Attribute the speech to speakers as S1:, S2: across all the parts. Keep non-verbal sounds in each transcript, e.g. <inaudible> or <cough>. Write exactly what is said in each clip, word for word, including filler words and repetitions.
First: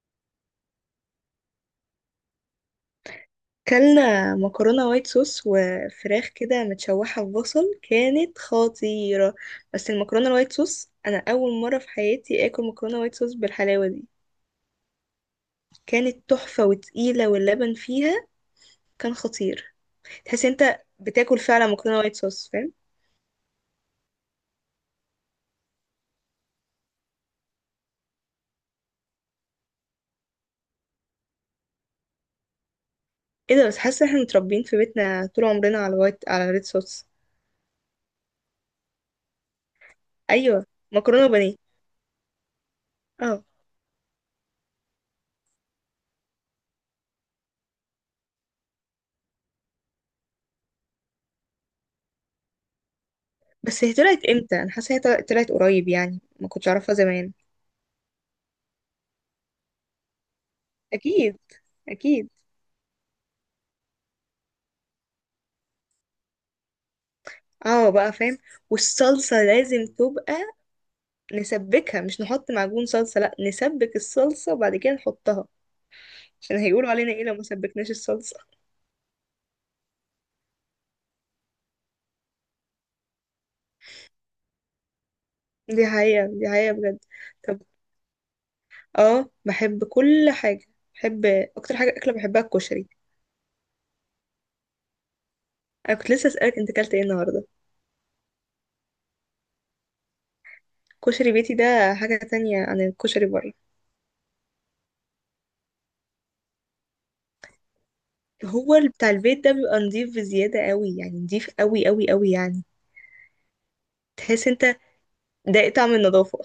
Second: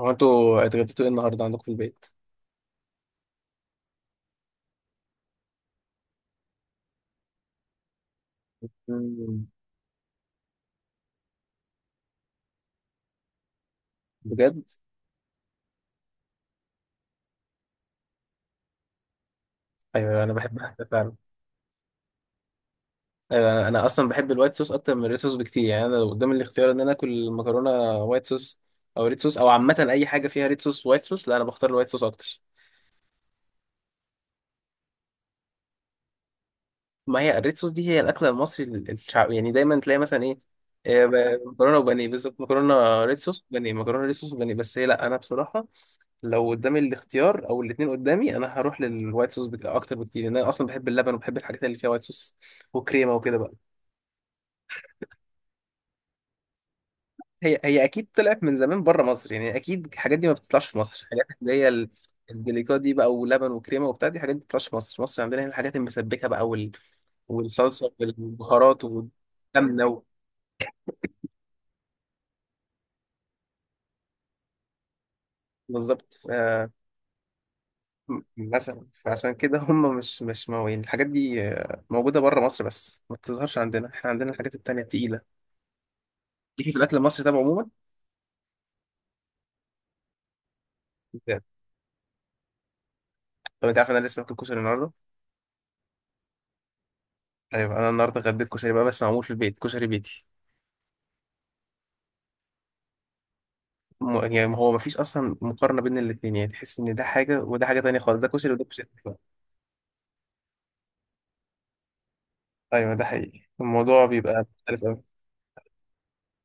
S1: هو انتوا اتغديتوا ايه النهارده عندكم في البيت؟
S2: كلنا مكرونة وايت صوص وفراخ كده متشوحة في بصل، كانت خطيرة.
S1: مم.
S2: بس المكرونة الوايت صوص أنا أول مرة في حياتي آكل مكرونة وايت صوص بالحلاوة دي.
S1: بجد؟
S2: كانت تحفة وتقيلة، واللبن فيها كان خطير.
S1: ايوه، انا
S2: تحس
S1: بحبها
S2: انت
S1: فعلا.
S2: بتاكل فعلا مكرونة وايت صوص، فاهم.
S1: ايوه، انا اصلا بحب الوايت صوص اكتر من الريد صوص بكتير، يعني انا لو قدامي الاختيار ان انا اكل مكرونه وايت صوص او ريد صوص، او عامه اي حاجه فيها ريد صوص وايت صوص، لا انا بختار الوايت صوص اكتر.
S2: ايه ده، بس حاسة احنا متربيين في بيتنا طول عمرنا على الوايت، على الريد صوص.
S1: ما هي الريد صوص دي هي الاكله المصري الشعب، يعني دايما تلاقي مثلا ايه.
S2: أيوة.
S1: آه،
S2: مكرونة
S1: ب-
S2: وبانيه.
S1: مكرونه وبانيه بالظبط، مكرونه ريد
S2: اه.
S1: صوص بانيه، مكرونه ريد صوص بانيه، بس هي لا انا بصراحه لو قدامي الاختيار او الاثنين قدامي انا هروح للوايت صوص بك... اكتر بكتير، لان انا اصلا بحب اللبن وبحب الحاجات اللي فيها وايت صوص وكريمه وكده بقى.
S2: بس هي طلعت امتى؟ أنا حاسة هي طلعت طلعت قريب يعني، ما كنتش أعرفها زمان.
S1: هي هي اكيد طلعت من زمان بره مصر، يعني اكيد الحاجات دي ما بتطلعش في مصر، الحاجات
S2: أكيد
S1: اللي هي ال-
S2: أكيد.
S1: الدليكات دي بقى، ولبن وكريمه وبتاع، دي حاجات ما بتطلعش في مصر. مصر عندنا هنا الحاجات المسبكه بقى، وال...
S2: اه
S1: والصلصه
S2: بقى فاهم.
S1: والبهارات
S2: والصلصة
S1: والسمنه
S2: لازم
S1: و...
S2: تبقى نسبكها، مش نحط معجون صلصة. لا، نسبك الصلصة وبعد كده نحطها.
S1: بالظبط. ف...
S2: عشان هيقولوا علينا ايه لو ما سبكناش
S1: م-
S2: الصلصة؟
S1: مثلا فعشان كده هم مش مش موين الحاجات دي، آه، موجوده بره مصر بس ما بتظهرش عندنا. احنا عندنا الحاجات التانيه التقيله
S2: دي حقيقة، دي
S1: ليكي
S2: حقيقة
S1: في الاكل
S2: بجد.
S1: المصري طب
S2: طب.
S1: عموما.
S2: اه، بحب كل حاجة. بحب
S1: بجد.
S2: اكتر حاجة اكلة، بحبها الكشري.
S1: طب انت عارف انا لسه باكل كشري النهارده.
S2: انا كنت لسه اسألك انت اكلت ايه النهاردة.
S1: ايوه، انا النهارده غديت كشري بقى، بس معمول في البيت، كشري بيتي.
S2: كشري بيتي ده حاجة تانية عن الكشري بره.
S1: م... يعني هو مفيش اصلا مقارنه بين الاثنين، يعني تحس ان ده حاجه وده حاجه تانية خالص، ده كشري وده
S2: هو
S1: كشري.
S2: ال- بتاع البيت ده بيبقى نضيف بزيادة قوي، يعني نضيف قوي قوي قوي يعني.
S1: ايوه ده حقيقي، الموضوع بيبقى
S2: تحس انت
S1: مختلف قوي.
S2: ده طعم النظافة.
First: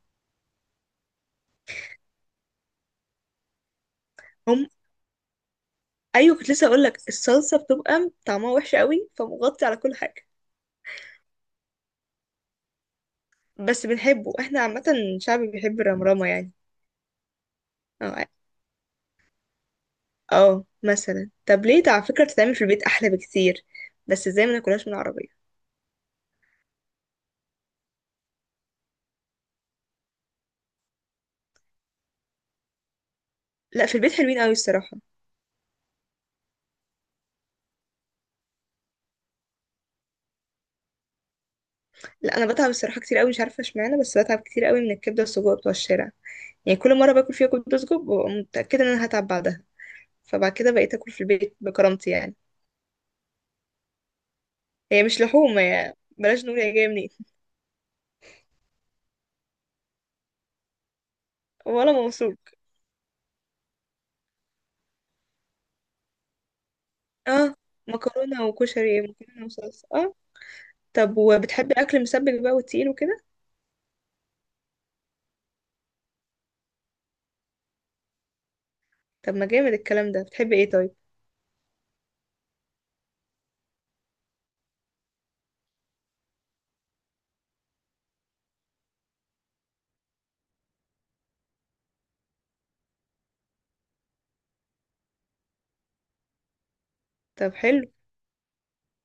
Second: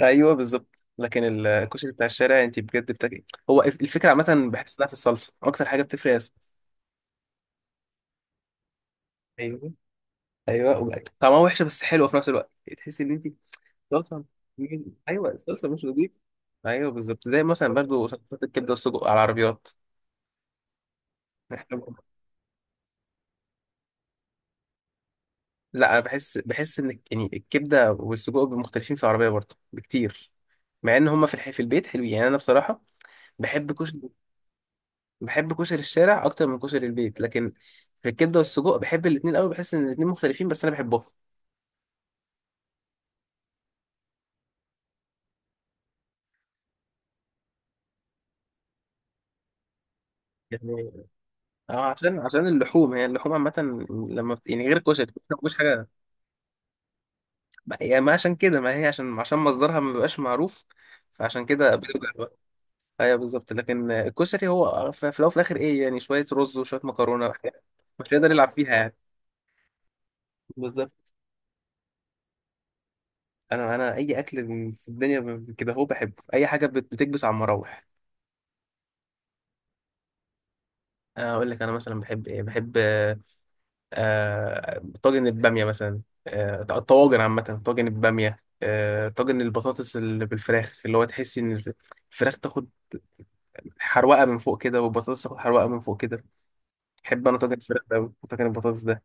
S1: ايوه بالظبط، لكن ال- الكشري بتاع الشارع انت بجد بتاكل، هو الف- الفكره عامه بحس
S2: <laughs>
S1: انها في الصلصه، اكتر حاجه بتفرق هي
S2: ايوه، كنت
S1: الصلصه.
S2: لسه اقول لك الصلصه بتبقى طعمها وحش قوي، فمغطي
S1: ايوه.
S2: على كل حاجه.
S1: ايوه، وبقى طعمها وحشه بس حلوه في نفس الوقت، تحس ان انت
S2: بس
S1: صلصه.
S2: بنحبه احنا عامه.
S1: مين- ايوه
S2: شعب
S1: الصلصه
S2: بيحب
S1: مش نظيفه.
S2: الرمرامه يعني.
S1: ايوه بالظبط، زي مثلا برضو
S2: اه.
S1: صلصات الكبده والسجق على العربيات.
S2: اه مثلا، طب
S1: احنا
S2: ليه ده على فكره بتتعمل في البيت احلى بكتير؟ بس ازاي ما ناكلهاش من العربيه؟
S1: لا، بحس بحس ان يعني الكبده والسجق بيبقوا مختلفين في العربيه برضه بكتير، مع ان هما في الح... في البيت حلوين، يعني انا بصراحه بحب
S2: لا، في
S1: كشري.
S2: البيت حلوين قوي الصراحه.
S1: بحب كشري الشارع اكتر من كشري البيت، لكن في الكبده والسجق بحب الاثنين قوي، بحس ان الاثنين مختلفين بس انا بحبهم
S2: لا انا بتعب الصراحه كتير قوي، مش عارفه اشمعنى، بس بتعب كتير قوي من الكبده والسجق بتوع الشارع. يعني كل مره باكل فيها كبده وسجق ببقى متاكده ان انا هتعب بعدها. فبعد كده
S1: يعني.
S2: بقيت اكل في البيت
S1: اه
S2: بكرامتي
S1: عشان
S2: يعني.
S1: عشان اللحوم، هي اللحوم عامه لما بت... يعني غير
S2: هي
S1: الكشري،
S2: مش
S1: الكشري ما فيهوش
S2: لحوم،
S1: حاجه.
S2: هي بلاش نقول هي جايه منين.
S1: ما- يعني ما عشان كده ما هي عشان عشان مصدرها ما بيبقاش معروف، فعشان كده
S2: ولا
S1: بتوجع.
S2: موصول.
S1: ايوه بالظبط، لكن الكشري هو في في الاول وفي الاخر ايه، يعني شويه رز وشويه مكرونه،
S2: اه.
S1: مش هيقدر
S2: مكرونة
S1: يلعب فيها يعني.
S2: وكشري، مكرونة وصلصة، اه.
S1: بالظبط.
S2: طب وبتحبي أكل مسبك بقى وتقيل وكده؟
S1: انا انا اي اكل في الدنيا ب- كده هو بحبه، اي حاجه بت- بتكبس على المراوح.
S2: طب ما جامد الكلام ده، بتحبي ايه طيب؟
S1: اقول لك انا مثلا بحب ايه، بحب آه، آه، طاجن الباميه مثلا، آه، الطواجن عامه، طاجن الباميه، آه، طاجن البطاطس اللي بالفراخ، اللي هو تحس ان الف- الفراخ تاخد حروقه من فوق كده، والبطاطس تاخد حروقه من فوق كده. بحب انا
S2: طب
S1: طاجن الفراخ
S2: حلو.
S1: ده أوي، وطاجن البطاطس ده.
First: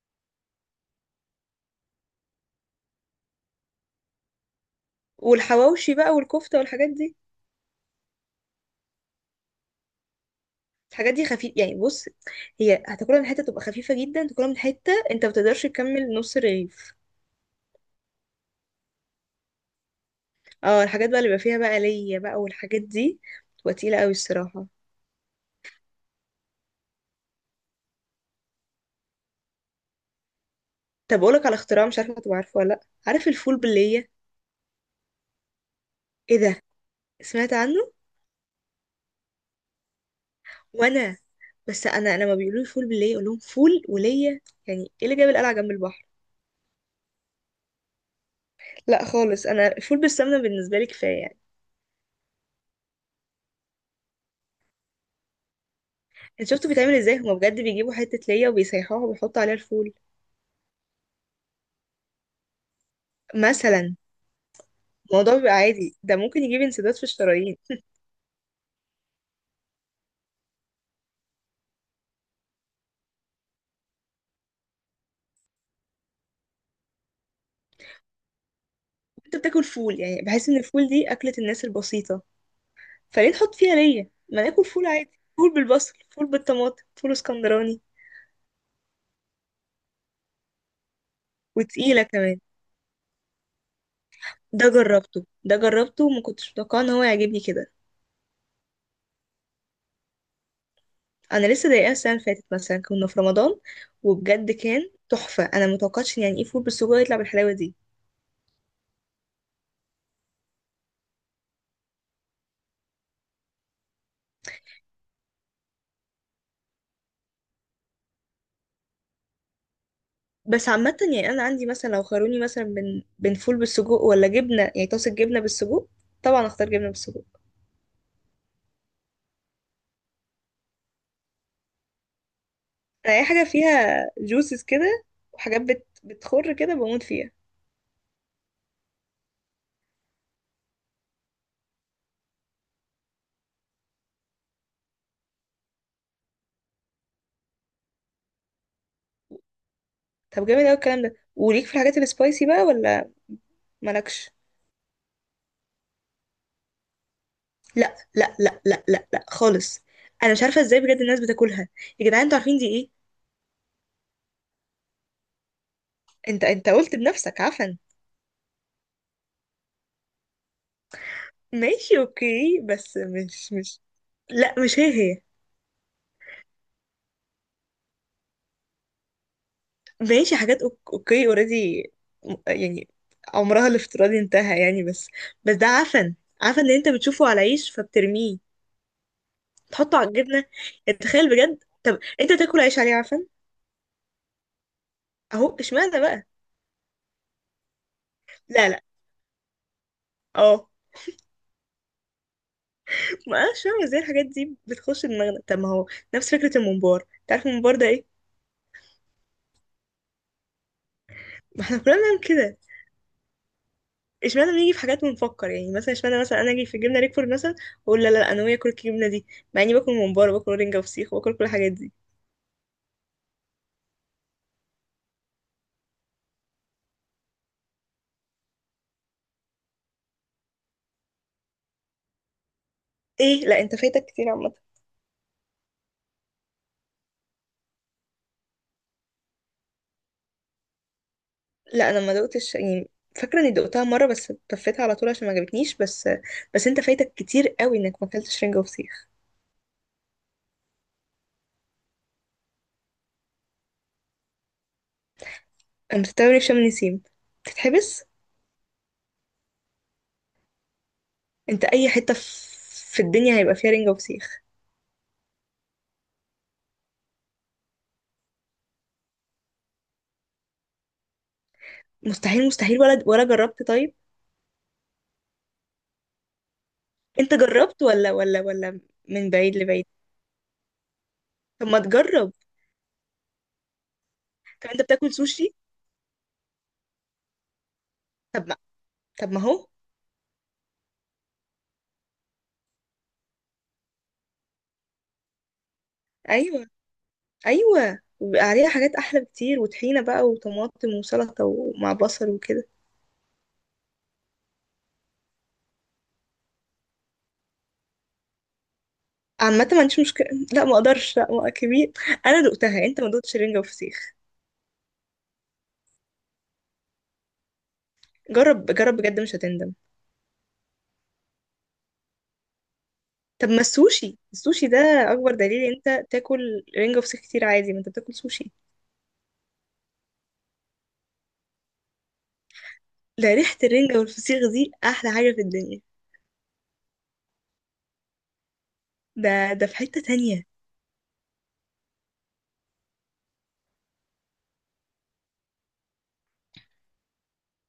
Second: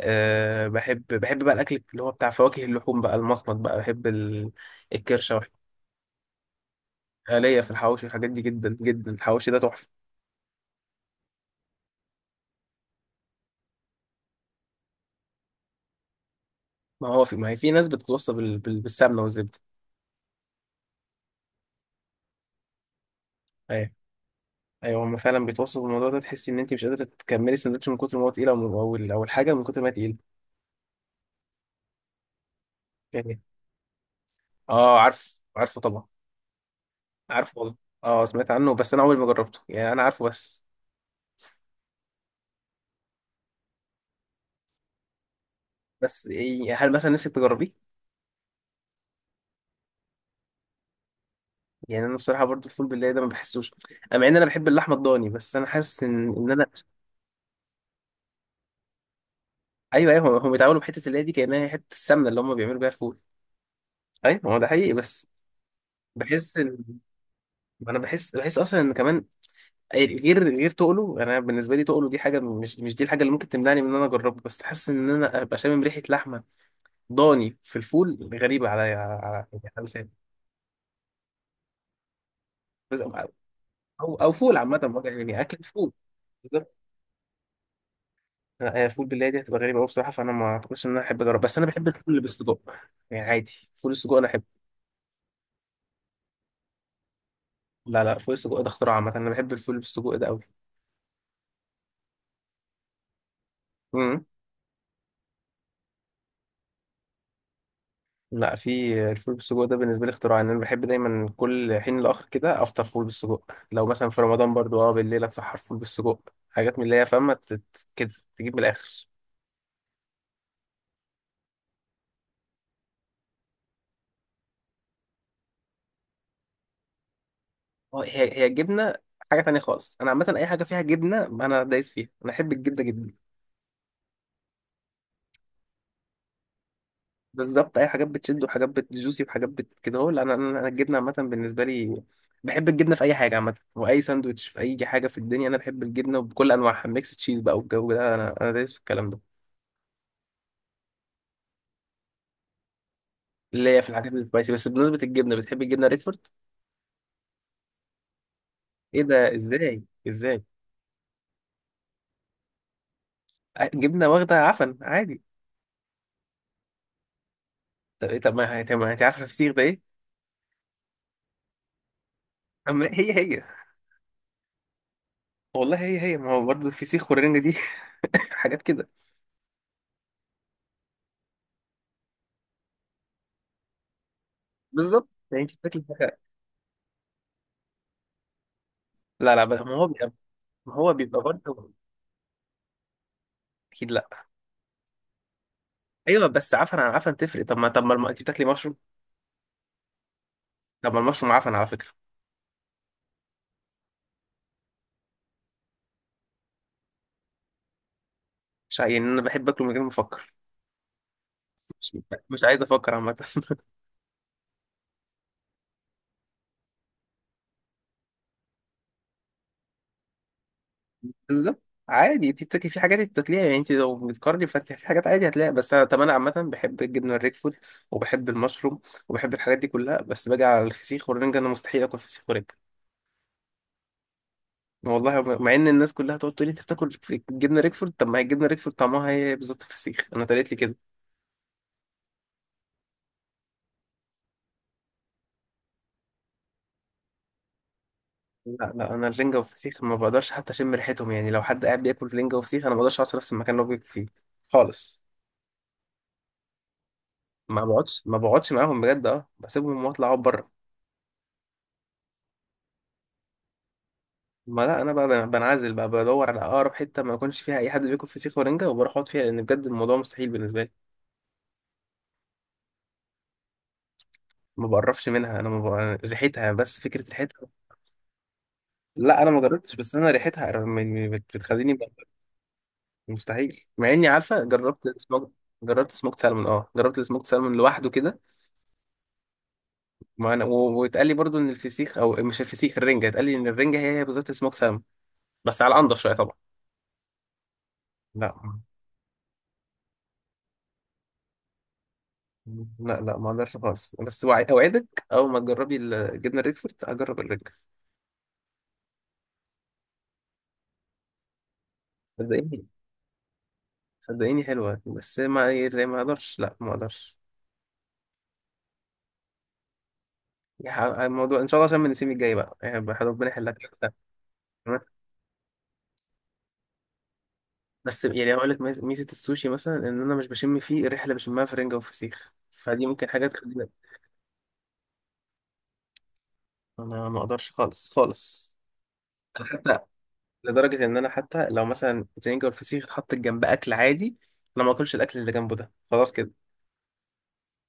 S1: أه، بحب بحب بقى الاكل اللي هو بتاع فواكه اللحوم بقى المصمت بقى، بحب ال- الكرشه وبحب
S2: والحواوشي بقى والكفتة والحاجات دي؟
S1: ليا في الحواوشي والحاجات دي جدا جدا، الحواوشي ده تحفه.
S2: الحاجات دي خفيف يعني، بص، هي هتاكلها من حتة تبقى خفيفة جدا، تاكلها من حتة انت ما بتقدرش تكمل نص رغيف.
S1: ما هو في ما هي في ناس بتتوصى بال... بال... بالسمنه والزبده.
S2: اه الحاجات بقى اللي بيبقى فيها بقى ليا بقى والحاجات دي بتبقى
S1: ايوه
S2: تقيلة قوي الصراحة.
S1: ايوه، هم فعلا بيتوصوا بالموضوع ده، تحسي ان انت مش قادره تكملي السندوتش من كتر ما هو تقيل، او او ال- أو الحاجه من كتر ما هي تقيله
S2: طب أقولك على اختراع، مش عارفة تبقى عارفة ولا لأ. عارف
S1: يعني.
S2: الفول باللية؟
S1: اه، عارف عارفه طبعا.
S2: ايه ده. سمعت
S1: عارفه والله.
S2: عنه.
S1: اه سمعت عنه، بس انا عمري ما جربته، يعني انا عارفه بس.
S2: وانا. بس انا لما بيقولوا لي فول باللية اقول لهم فول ولية. يعني ايه اللي جاب القلعة جنب البحر؟
S1: بس إيه، هل مثلا نفسك تجربيه؟
S2: لا خالص، انا فول بالسمنة بالنسبة لي كفاية يعني.
S1: يعني انا بصراحه برضو الفول بالله ده ما بحسوش، آه، مع ان انا بحب اللحمه الضاني، بس انا حاسس ان
S2: انت
S1: ان انا.
S2: شفتوا بيتعمل ازاي؟ هما بجد بيجيبوا حتة ليا وبيسيحوها وبيحطوا عليها الفول
S1: ايوه ايوه، هم بيتعاملوا بحته اللي هي دي كانها هي حته السمنه اللي هم بيعملوا بيها الفول.
S2: مثلا.
S1: ايوه ما هو ده حقيقي، بس
S2: الموضوع بيبقى عادي، ده ممكن
S1: بحس
S2: يجيب
S1: ان
S2: انسداد في الشرايين.
S1: انا بحس بحس اصلا ان كمان غير غير تقله، انا بالنسبه لي تقله دي حاجه مش، مش دي الحاجه اللي ممكن تمنعني من ان انا اجربه، بس حاسس ان انا ابقى شامم ريحه لحمه ضاني في الفول غريبه عليا على
S2: انت
S1: على
S2: بتاكل
S1: على
S2: فول
S1: لساني.
S2: يعني، بحس ان الفول دي اكلة الناس البسيطة،
S1: بس-
S2: فليه نحط فيها ليا؟
S1: او، او
S2: ما
S1: فول
S2: ناكل
S1: عامه
S2: فول
S1: بقى،
S2: عادي.
S1: يعني
S2: فول
S1: اكل فول.
S2: بالبصل، فول بالطماطم، فول اسكندراني.
S1: لا هي الفول بالله دي هتبقى غريبة أوي بصراحة، فأنا ما أعتقدش إن أنا أحب أجرب، بس أنا بحب
S2: وتقيلة
S1: الفول اللي
S2: كمان.
S1: بالسجق، يعني عادي فول السجق أنا أحبه.
S2: ده جربته، ده جربته، وما كنتش متوقعه ان هو يعجبني كده.
S1: لا لا، فول السجق ده اختراع عامة، أنا بحب الفول بالسجق ده أوي.
S2: انا لسه ضايقاها السنه اللي فاتت مثلا، كنا في رمضان،
S1: امم.
S2: وبجد كان تحفه. انا متوقعتش إن يعني ايه فول بالسجق يطلع بالحلاوه دي.
S1: لا، في الفول بالسجق ده بالنسبة لي اختراع، إن أنا بحب دايما كل حين لآخر كده أفطر فول بالسجق، لو مثلا في رمضان برضو أه بالليل أتسحر فول بالسجق، حاجات من اللي هي فاهمة تت- كده، تجيب من الآخر.
S2: بس عامه يعني انا عندي مثلا، لو خيروني مثلا بين بين فول بالسجق ولا جبنه يعني، طاسه جبنه بالسجق، طبعا اختار جبنه بالسجق.
S1: أه، هي هي الجبنة حاجة تانية خالص، أنا عامة أي حاجة فيها جبنة أنا دايس فيها، أنا أحب الجبنة جدا.
S2: انا اي حاجه فيها جوسز كده وحاجات بت... بتخر كده بموت فيها.
S1: بالظبط، اي حاجات بتشد وحاجات بتجوسي وحاجات بت كده، هو انا انا أنا الجبنه عامه بالنسبه لي بحب الجبنه في اي حاجه عامه، واي ساندوتش في اي حاجه في الدنيا انا بحب الجبنه بكل انواعها، ميكس تشيز بقى والجو ده انا انا دايس في الكلام ده،
S2: طب جامد قوي الكلام ده. وليك في الحاجات السبايسي بقى ولا؟
S1: اللي هي في الحاجات
S2: مالكش.
S1: السبايسي، بس بالنسبه للجبنه بتحب الجبنه ريكفورد.
S2: لا لا لا لا
S1: ايه
S2: لا لا،
S1: ده، ازاي؟
S2: خالص. انا مش
S1: ازاي؟
S2: عارفه ازاي بجد الناس بتاكلها. يا جدعان، انتوا عارفين دي ايه؟
S1: ع- جبنه واخده عفن عادي.
S2: انت انت قلت بنفسك عفن.
S1: طب إيه- طب ما هي- طب ما انت عارفه الفسيخ ده ايه.
S2: ماشي اوكي،
S1: أما
S2: بس
S1: هي هي.
S2: مش مش. لا مش هي، هي.
S1: والله هي هي، ما هو برضه الفسيخ والرنجه دي <laughs> حاجات كده.
S2: ماشي، حاجات أوك- اوكي اوريدي يعني. عمرها الافتراضي انتهى يعني بس.
S1: بالظبط، يعني
S2: بس
S1: انت
S2: ده
S1: بتاكل
S2: عفن.
S1: حاجه.
S2: عفن اللي انت بتشوفه على عيش فبترميه،
S1: لا لا، بس ما هو
S2: تحطه على
S1: بيبقى،
S2: الجبنة؟
S1: ما هو
S2: يعني
S1: بيبقى
S2: تخيل بجد،
S1: برضه.
S2: طب انت تاكل عيش عليه عفن؟
S1: اكيد لا.
S2: اهو اشمعنى
S1: ايوه،
S2: بقى.
S1: بس عفن عن عفن تفرق. طب ما طب ما الم- انت بتاكلي
S2: لا
S1: مشروم؟
S2: لا. اه.
S1: طب ما المشروم عفن على فكره.
S2: ما اعرفش بقى ازاي الحاجات دي بتخش دماغنا، طب ما هو نفس فكرة الممبار. تعرف الممبار ده ايه؟
S1: مش ع- يعني انا بحب اكله من غير ما افكر،
S2: ما احنا كلنا
S1: مش
S2: بنعمل
S1: مش
S2: كده.
S1: عايز افكر عامه <laughs>
S2: اشمعنى بنيجي في حاجات ونفكر يعني؟ مثلا اشمعنى مثلا انا اجي في جبنه ريكفورد مثلا واقول لا لا لا، انا ناويه اكل الجبنه دي، مع اني باكل ممبار وباكل رنجه وفسيخ وباكل كل
S1: بالظبط،
S2: الحاجات دي.
S1: عادي انت بتاكلي في حاجات انت بتاكليها، يعني انت لو بتقارني فانت في حاجات عادي هتلاقيها، بس انا طب انا عامه بحب الجبنه الريك فود وبحب المشروم وبحب الحاجات دي كلها، بس باجي على الفسيخ والرنجه انا مستحيل اكل فسيخ ورنجه.
S2: ايه، لا انت فايتك كتير عامه.
S1: والله مع ان الناس كلها تقعد تقول لي انت بتاكل في الجبنه ريكفورد، طب ما هي الجبنه ريكفورد طعمها هي بالظبط الفسيخ، انا اتقالت لي كده.
S2: لا انا ما دقتش يعني، فاكره اني دقتها مره بس طفيتها على طول عشان ما عجبتنيش بس. بس انت فايتك كتير قوي انك ما اكلتش رنجه
S1: لا لا،
S2: وفسيخ.
S1: انا الرنجة والفسيخ ما بقدرش حتى اشم ريحتهم، يعني لو حد قاعد بياكل رنجة وفسيخ انا ما بقدرش اقعد في نفس المكان اللي هو بياكل فيه خالص.
S2: انا مستغرب شم نسيم
S1: ما بقعدش
S2: تتحبس.
S1: ما بقعدش معاهم بجد، اه بسيبهم واطلع اقعد بره.
S2: انت اي حته في في الدنيا هيبقى فيها رنجه وفسيخ.
S1: ما لا انا بقى بن- بنعزل بقى، بدور على اقرب حته ما يكونش فيها اي حد بياكل فسيخ ورنجه، وبروح اقعد فيها، لان بجد الموضوع مستحيل بالنسبه لي.
S2: مستحيل مستحيل، ولا ولا جربت طيب؟
S1: ما بقربش منها، انا ما بق... ريحتها، بس فكره
S2: انت
S1: ريحتها.
S2: جربت ولا ولا ولا؟
S1: لا انا
S2: من
S1: ما
S2: بعيد
S1: جربتش،
S2: لبعيد.
S1: بس انا ريحتها م- م- بت-
S2: طب
S1: بتخليني ب-
S2: ما تجرب.
S1: مستحيل، مع اني عارفه
S2: طب انت
S1: جربت
S2: بتاكل
S1: سموك،
S2: سوشي؟
S1: جربت سموكت سالمون، اه جربت السموكت سالمون لوحده كده.
S2: طب ما، طب ما هو.
S1: ما انا و- واتقال لي برضو ان الفسيخ او مش الفسيخ الرنجه، اتقال لي ان الرنجه هي هي بالظبط السموك سالمون، بس على انضف شويه طبعا.
S2: ايوه، ايوه
S1: لا
S2: وبيبقى عليها حاجات احلى بكتير، وطحينه بقى وطماطم وسلطه ومع بصل وكده.
S1: لا لا، ما اقدرش خالص. بس وع- اوعدك اول ما تجربي الجبنه الريكفورت هجرب الرنجه.
S2: عامه ما عنديش مشكله. لا ما اقدرش، لا ما كبير. انا
S1: صدقيني.
S2: دقتها، انت ما دقتش رنجه وفسيخ.
S1: صدقيني حلوه، بس ما يعني ما اقدرش، لا ما اقدرش
S2: جرب، جرب بجد مش هتندم.
S1: يعني. الموضوع ان شاء الله عشان من السيم الجاي بقى، يعني ربنا
S2: طب
S1: يحلك.
S2: ما السوشي، السوشي ده اكبر دليل إن انت تاكل رنجه وفسيخ كتير عادي، ما انت
S1: بس
S2: بتاكل
S1: يعني هقول
S2: سوشي.
S1: لك ميز- ميزه السوشي مثلا ان انا مش بشم فيه الريحه اللي بشمها في الرنجه والفسيخ، فدي ممكن حاجات
S2: ده ريحه
S1: تخليني.
S2: الرنجه والفسيخ دي احلى حاجه في الدنيا.
S1: انا ما اقدرش خالص خالص.
S2: ده ده في
S1: حتى
S2: حته تانية.
S1: لدرجة إن أنا حتى لو مثلا الرنجة والفسيخ اتحط جنب أكل عادي، أنا ما أكلش الأكل اللي جنبه ده خلاص كده،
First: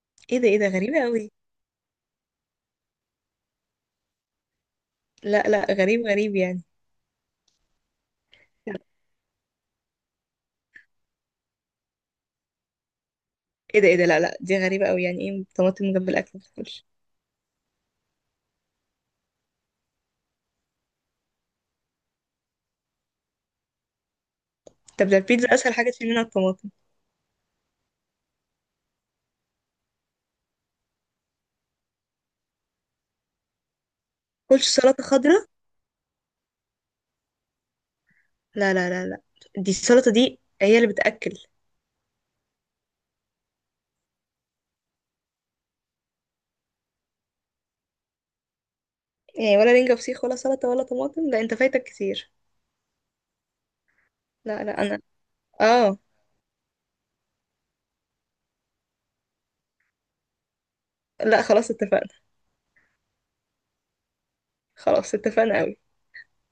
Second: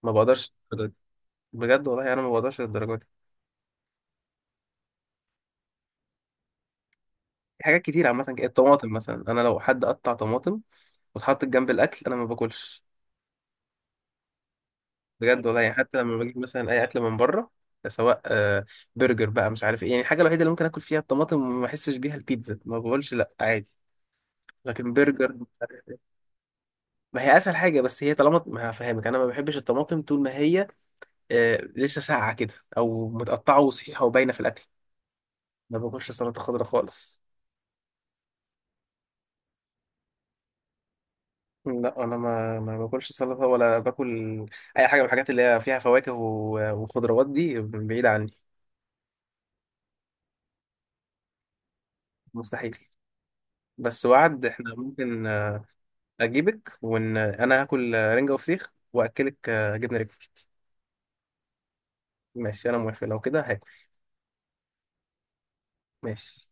S1: ما
S2: ايه ده،
S1: بقدرش
S2: ايه ده،
S1: للدرجة دي.
S2: غريبه قوي.
S1: بجد والله أنا ما بقدرش للدرجة دي.
S2: لا لا، غريب غريب يعني.
S1: في حاجات كتير عامة كده، الطماطم مثلا، أنا لو حد قطع طماطم واتحطت جنب الأكل أنا ما باكلش.
S2: ايه ده، ايه ده، لا لا دي غريبة قوي. يعني
S1: بجد
S2: ايه
S1: والله، يعني
S2: طماطم
S1: حتى
S2: جنب
S1: لما
S2: الاكل
S1: بجيب
S2: ما
S1: مثلا أي
S2: بتاكلش؟
S1: أكل من بره، سواء آه، برجر بقى مش عارف إيه، يعني الحاجة الوحيدة اللي ممكن آكل فيها الطماطم وما أحسش بيها البيتزا، ما بقولش لأ عادي، لكن
S2: طب ده
S1: برجر
S2: البيتزا اسهل حاجة تشيل منها الطماطم.
S1: ما هي اسهل حاجه بس هي، طالما ما هفهمك انا ما بحبش الطماطم طول ما هي آه لسه ساقعة كده أو متقطعة وصحيحة وباينة في الأكل.
S2: كلش سلطة خضراء.
S1: ما باكلش سلطة خضراء خالص.
S2: لا لا لا لا، دي السلطة دي هي اللي بتأكل.
S1: لا أنا ما ما باكلش سلطة ولا باكل أي حاجة من الحاجات اللي هي فيها فواكه و- وخضروات دي بعيدة عني.
S2: يعني ولا رنجة فسيخ، ولا سلطة، ولا طماطم؟ لا انت فايتك كتير.
S1: مستحيل. بس وعد
S2: لا
S1: إحنا
S2: لا انا.
S1: ممكن، آه،
S2: اه.
S1: أجيبك وإن أنا هاكل آه، رنجة وفسيخ وأكلك آه، جبنة ريكفورد.
S2: لا خلاص اتفقنا.
S1: ماشي أنا موافق لو كده هاكل.
S2: خلاص اتفقنا قوي.
S1: ماشي.